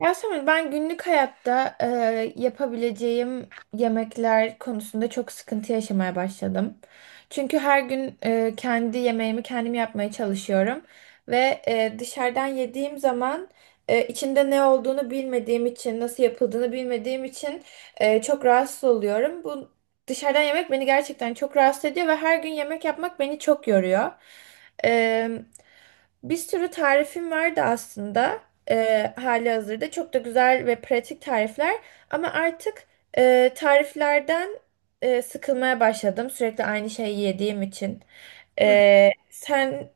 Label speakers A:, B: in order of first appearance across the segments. A: Yasemin, ben günlük hayatta yapabileceğim yemekler konusunda çok sıkıntı yaşamaya başladım. Çünkü her gün kendi yemeğimi kendim yapmaya çalışıyorum ve dışarıdan yediğim zaman içinde ne olduğunu bilmediğim için, nasıl yapıldığını bilmediğim için çok rahatsız oluyorum. Bu dışarıdan yemek beni gerçekten çok rahatsız ediyor ve her gün yemek yapmak beni çok yoruyor. E, Bir sürü tarifim vardı aslında hali hazırda. Çok da güzel ve pratik tarifler. Ama artık tariflerden sıkılmaya başladım. Sürekli aynı şeyi yediğim için. Sen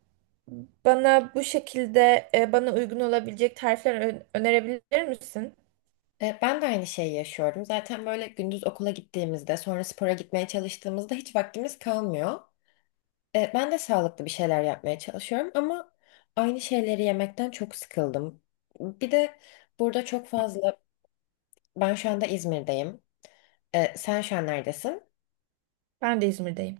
A: bana bu şekilde bana uygun olabilecek tarifler önerebilir misin?
B: Ben de aynı şeyi yaşıyorum. Zaten böyle gündüz okula gittiğimizde, sonra spora gitmeye çalıştığımızda hiç vaktimiz kalmıyor. Ben de sağlıklı bir şeyler yapmaya çalışıyorum ama aynı şeyleri yemekten çok sıkıldım. Bir de burada çok fazla, ben şu anda İzmir'deyim. Sen şu an neredesin?
A: Ben de İzmir'deyim.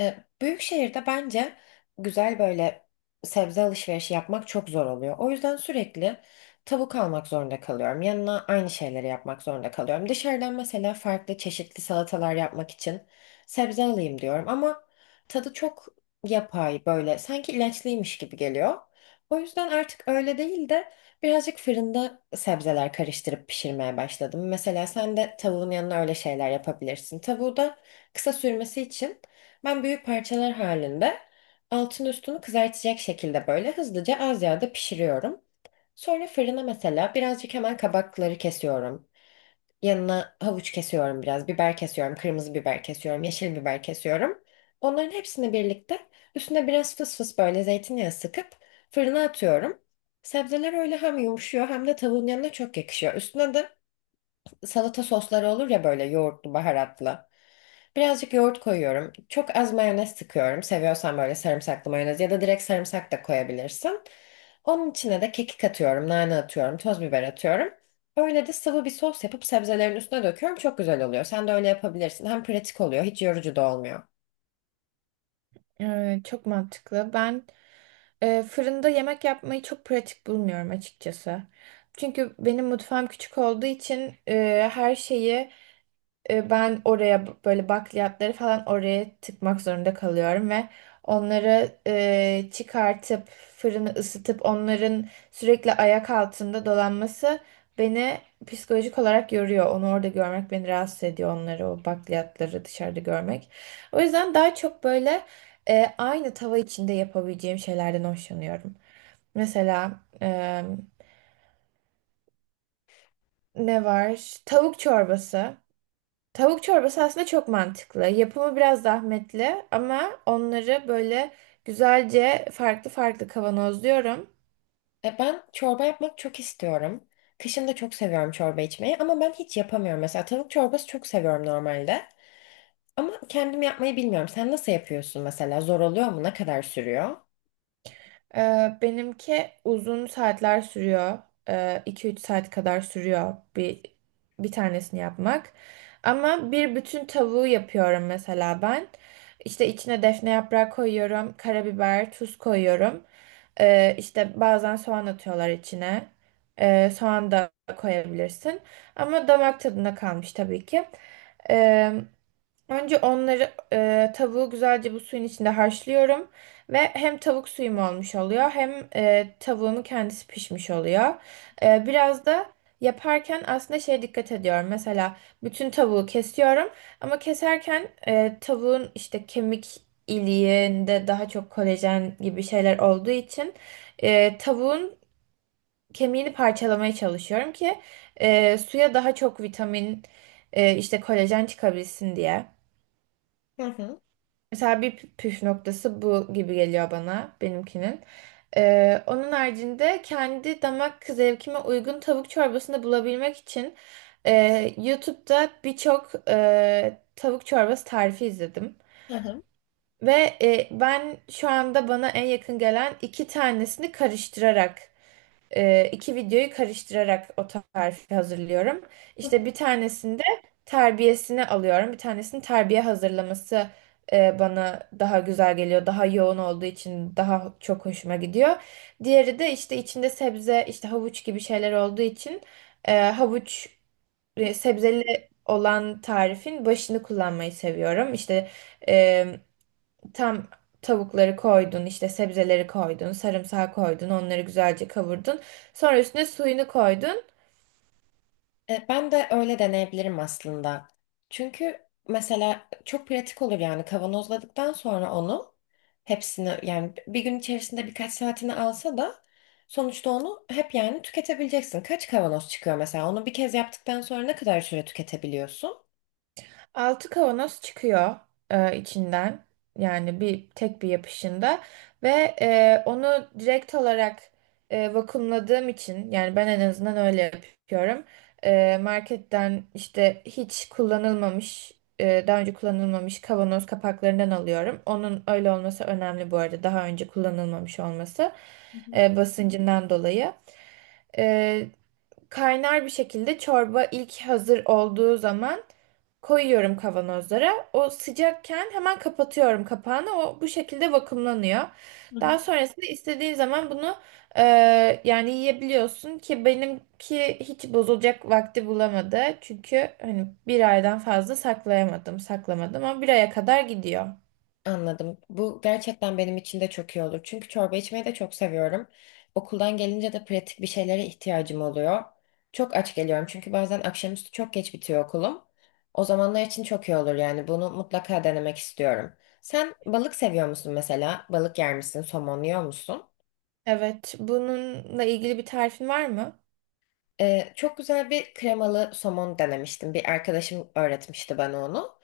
B: Büyük şehirde bence güzel böyle sebze alışverişi yapmak çok zor oluyor. O yüzden sürekli tavuk almak zorunda kalıyorum. Yanına aynı şeyleri yapmak zorunda kalıyorum. Dışarıdan mesela farklı çeşitli salatalar yapmak için sebze alayım diyorum ama tadı çok yapay böyle sanki ilaçlıymış gibi geliyor. O yüzden artık öyle değil de birazcık fırında sebzeler karıştırıp pişirmeye başladım. Mesela sen de tavuğun yanına öyle şeyler yapabilirsin. Tavuğu da kısa sürmesi için ben büyük parçalar halinde altın üstünü kızartacak şekilde böyle hızlıca az yağda pişiriyorum. Sonra fırına mesela birazcık hemen kabakları kesiyorum. Yanına havuç kesiyorum biraz, biber kesiyorum, kırmızı biber kesiyorum, yeşil biber kesiyorum. Onların hepsini birlikte üstüne biraz fıs fıs böyle zeytinyağı sıkıp fırına atıyorum. Sebzeler öyle hem yumuşuyor hem de tavuğun yanına çok yakışıyor. Üstüne de salata sosları olur ya böyle yoğurtlu, baharatlı. Birazcık yoğurt koyuyorum. Çok az mayonez sıkıyorum. Seviyorsan böyle sarımsaklı mayonez ya da direkt sarımsak da koyabilirsin. Onun içine de kekik atıyorum, nane atıyorum, toz biber atıyorum. Öyle de sıvı bir sos yapıp sebzelerin üstüne döküyorum. Çok güzel oluyor. Sen de öyle yapabilirsin. Hem pratik oluyor, hiç yorucu da olmuyor.
A: Evet, çok mantıklı. Ben fırında yemek yapmayı çok pratik bulmuyorum açıkçası. Çünkü benim mutfağım küçük olduğu için her şeyi ben oraya böyle bakliyatları falan oraya tıkmak zorunda kalıyorum ve onları çıkartıp fırını ısıtıp onların sürekli ayak altında dolanması beni psikolojik olarak yoruyor. Onu orada görmek beni rahatsız ediyor, onları o bakliyatları dışarıda görmek. O yüzden daha çok böyle aynı tava içinde yapabileceğim şeylerden hoşlanıyorum. Mesela ne var? Tavuk çorbası. Tavuk çorbası aslında çok mantıklı. Yapımı biraz zahmetli ama onları böyle güzelce farklı farklı kavanozluyorum.
B: E ben çorba yapmak çok istiyorum. Kışın da çok seviyorum çorba içmeyi ama ben hiç yapamıyorum. Mesela tavuk çorbası çok seviyorum normalde. Ama kendim yapmayı bilmiyorum. Sen nasıl yapıyorsun mesela? Zor oluyor mu? Ne kadar sürüyor?
A: Benimki uzun saatler sürüyor. 2-3 saat kadar sürüyor bir tanesini yapmak. Ama bir bütün tavuğu yapıyorum mesela ben. İşte içine defne yaprağı koyuyorum, karabiber, tuz koyuyorum. İşte bazen soğan atıyorlar içine. Soğan da koyabilirsin. Ama damak tadına kalmış tabii ki. Önce onları tavuğu güzelce bu suyun içinde haşlıyorum ve hem tavuk suyum olmuş oluyor hem tavuğumun kendisi pişmiş oluyor. Biraz da yaparken aslında şeye dikkat ediyorum. Mesela bütün tavuğu kesiyorum ama keserken tavuğun işte kemik iliğinde daha çok kolajen gibi şeyler olduğu için tavuğun kemiğini parçalamaya çalışıyorum ki suya daha çok vitamin, işte kolajen çıkabilsin diye.
B: Hı hı.
A: Mesela bir püf noktası bu gibi geliyor bana benimkinin. Onun haricinde kendi damak zevkime uygun tavuk çorbasını bulabilmek için e, YouTube'da birçok tavuk çorbası tarifi izledim.
B: Hı hı.
A: Ve ben şu anda bana en yakın gelen iki tanesini karıştırarak, iki videoyu karıştırarak o tarifi hazırlıyorum.
B: Hı hı.
A: İşte bir tanesinde terbiyesini alıyorum. Bir tanesini terbiye hazırlaması bana daha güzel geliyor. Daha yoğun olduğu için daha çok hoşuma gidiyor. Diğeri de işte içinde sebze, işte havuç gibi şeyler olduğu için havuç, sebzeli olan tarifin başını kullanmayı seviyorum. İşte e, tam tavukları koydun, işte sebzeleri koydun, sarımsağı koydun, onları güzelce kavurdun. Sonra üstüne suyunu koydun.
B: Ben de öyle deneyebilirim aslında. Çünkü mesela çok pratik olur yani kavanozladıktan sonra onu hepsini yani bir gün içerisinde birkaç saatini alsa da sonuçta onu hep yani tüketebileceksin. Kaç kavanoz çıkıyor mesela? Onu bir kez yaptıktan sonra ne kadar süre tüketebiliyorsun?
A: Altı kavanoz çıkıyor içinden. Yani bir tek bir yapışında, ve onu direkt olarak vakumladığım için yani ben en azından öyle yapıyorum. Marketten işte hiç kullanılmamış, daha önce kullanılmamış kavanoz kapaklarından alıyorum. Onun öyle olması önemli bu arada, daha önce kullanılmamış olması,
B: Hı
A: basıncından dolayı. E, Kaynar bir şekilde çorba ilk hazır olduğu zaman koyuyorum kavanozlara. O sıcakken hemen kapatıyorum kapağını. O bu şekilde vakumlanıyor.
B: hı.
A: Daha sonrasında istediğin zaman bunu e, yani yiyebiliyorsun ki benimki hiç bozulacak vakti bulamadı. Çünkü hani bir aydan fazla saklayamadım, saklamadım, ama bir aya kadar gidiyor.
B: Anladım. Bu gerçekten benim için de çok iyi olur. Çünkü çorba içmeyi de çok seviyorum. Okuldan gelince de pratik bir şeylere ihtiyacım oluyor. Çok aç geliyorum çünkü bazen akşamüstü çok geç bitiyor okulum. O zamanlar için çok iyi olur yani bunu mutlaka denemek istiyorum. Sen balık seviyor musun mesela? Balık yer misin? Somon yiyor musun?
A: Evet, bununla ilgili bir tarifin var mı?
B: Çok güzel bir kremalı somon denemiştim. Bir arkadaşım öğretmişti bana onu.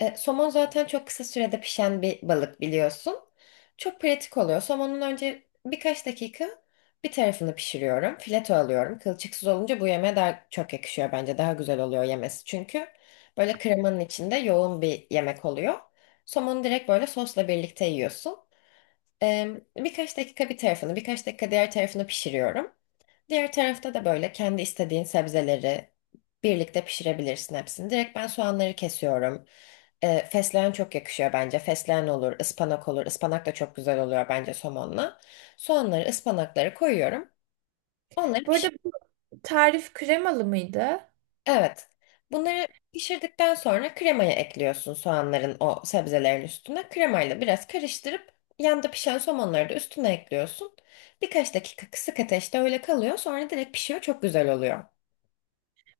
B: Somon zaten çok kısa sürede pişen bir balık biliyorsun. Çok pratik oluyor. Somonun önce birkaç dakika bir tarafını pişiriyorum. Fileto alıyorum. Kılçıksız olunca bu yemeğe daha çok yakışıyor bence. Daha güzel oluyor yemesi. Çünkü böyle kremanın içinde yoğun bir yemek oluyor. Somonu direkt böyle sosla birlikte yiyorsun. Ee, Birkaç dakika bir tarafını, birkaç dakika diğer tarafını pişiriyorum. Diğer tarafta da böyle kendi istediğin sebzeleri birlikte pişirebilirsin hepsini. Direkt ben soğanları kesiyorum. Fesleğen çok yakışıyor bence. Fesleğen olur, ıspanak olur. Ispanak da çok güzel oluyor bence somonla. Soğanları, ıspanakları koyuyorum. Onları
A: Bu arada
B: pişir.
A: bu tarif kremalı mıydı?
B: Evet. Bunları pişirdikten sonra kremayı ekliyorsun soğanların o sebzelerin üstüne. Kremayla biraz karıştırıp yanda pişen somonları da üstüne ekliyorsun. Birkaç dakika kısık ateşte öyle kalıyor. Sonra direkt pişiyor. Çok güzel oluyor.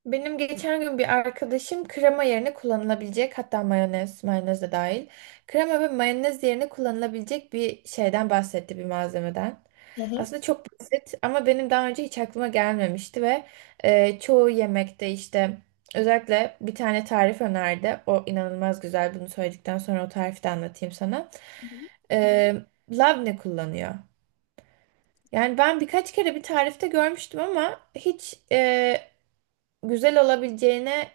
A: Benim geçen gün bir arkadaşım krema yerine kullanılabilecek, hatta mayonez, mayonez de dahil, krema ve mayonez yerine kullanılabilecek bir şeyden bahsetti, bir malzemeden.
B: Hı
A: Aslında çok basit ama benim daha önce hiç aklıma gelmemişti ve çoğu yemekte işte özellikle bir tane tarif önerdi. O inanılmaz güzel. Bunu söyledikten sonra o tarifi de anlatayım sana.
B: hı.
A: E, Labne kullanıyor. Yani ben birkaç kere bir tarifte görmüştüm ama hiç güzel olabileceğine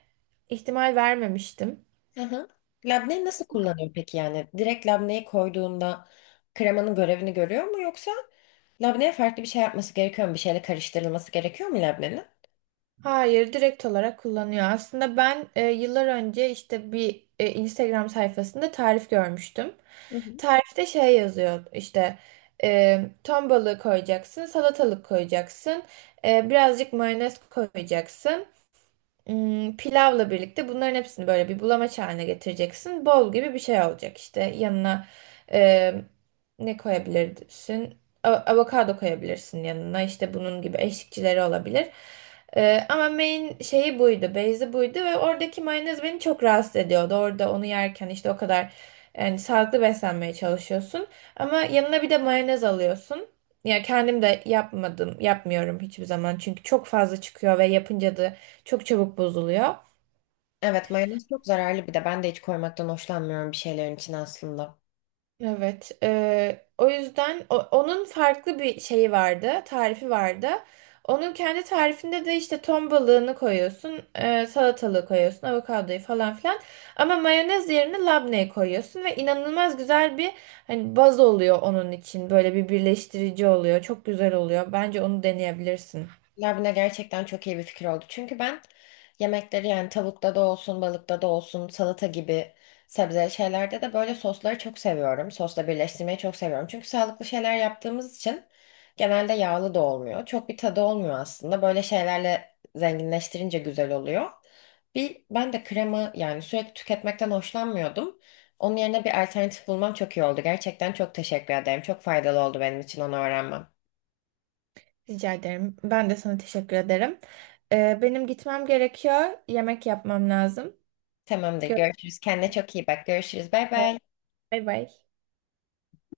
A: ihtimal vermemiştim.
B: Hı hı. Labneyi nasıl kullanıyor peki yani? Direkt labneyi koyduğunda kremanın görevini görüyor mu yoksa labneye farklı bir şey yapması gerekiyor mu? Bir şeyle karıştırılması gerekiyor mu labnenin?
A: Hayır, direkt olarak kullanıyor. Aslında ben yıllar önce işte bir, Instagram sayfasında tarif görmüştüm.
B: Hı hı.
A: Tarifte şey yazıyor işte, ton balığı koyacaksın, salatalık koyacaksın, birazcık mayonez koyacaksın. Pilavla birlikte bunların hepsini böyle bir bulamaç haline getireceksin. Bol gibi bir şey olacak işte. Yanına e, ne koyabilirsin? Avokado koyabilirsin yanına. İşte bunun gibi eşlikçileri olabilir. Ama main şeyi buydu. Base'i buydu ve oradaki mayonez beni çok rahatsız ediyordu. Orada onu yerken işte o kadar, yani sağlıklı beslenmeye çalışıyorsun ama yanına bir de mayonez alıyorsun. Ya kendim de yapmadım, yapmıyorum hiçbir zaman. Çünkü çok fazla çıkıyor ve yapınca da çok çabuk bozuluyor.
B: Evet mayonez çok zararlı bir de ben de hiç koymaktan hoşlanmıyorum bir şeylerin içine aslında.
A: Evet. O yüzden onun farklı bir şeyi vardı, tarifi vardı. Onun kendi tarifinde de işte ton balığını koyuyorsun, salatalığı koyuyorsun, avokadoyu falan filan. Ama mayonez yerine labneyi koyuyorsun ve inanılmaz güzel bir, hani, baz oluyor onun için. Böyle bir birleştirici oluyor. Çok güzel oluyor. Bence onu deneyebilirsin.
B: Labne gerçekten çok iyi bir fikir oldu. Çünkü ben yemekleri yani tavukta da olsun, balıkta da olsun, salata gibi sebze şeylerde de böyle sosları çok seviyorum. Sosla birleştirmeyi çok seviyorum. Çünkü sağlıklı şeyler yaptığımız için genelde yağlı da olmuyor. Çok bir tadı olmuyor aslında. Böyle şeylerle zenginleştirince güzel oluyor. Bir ben de krema yani sürekli tüketmekten hoşlanmıyordum. Onun yerine bir alternatif bulmam çok iyi oldu. Gerçekten çok teşekkür ederim. Çok faydalı oldu benim için onu öğrenmem.
A: Rica ederim. Ben de sana teşekkür ederim. Benim gitmem gerekiyor. Yemek yapmam lazım.
B: Tamamdır.
A: Görüşürüz.
B: Görüşürüz. Kendine çok iyi bak. Görüşürüz. Bay bay.
A: Bay bay.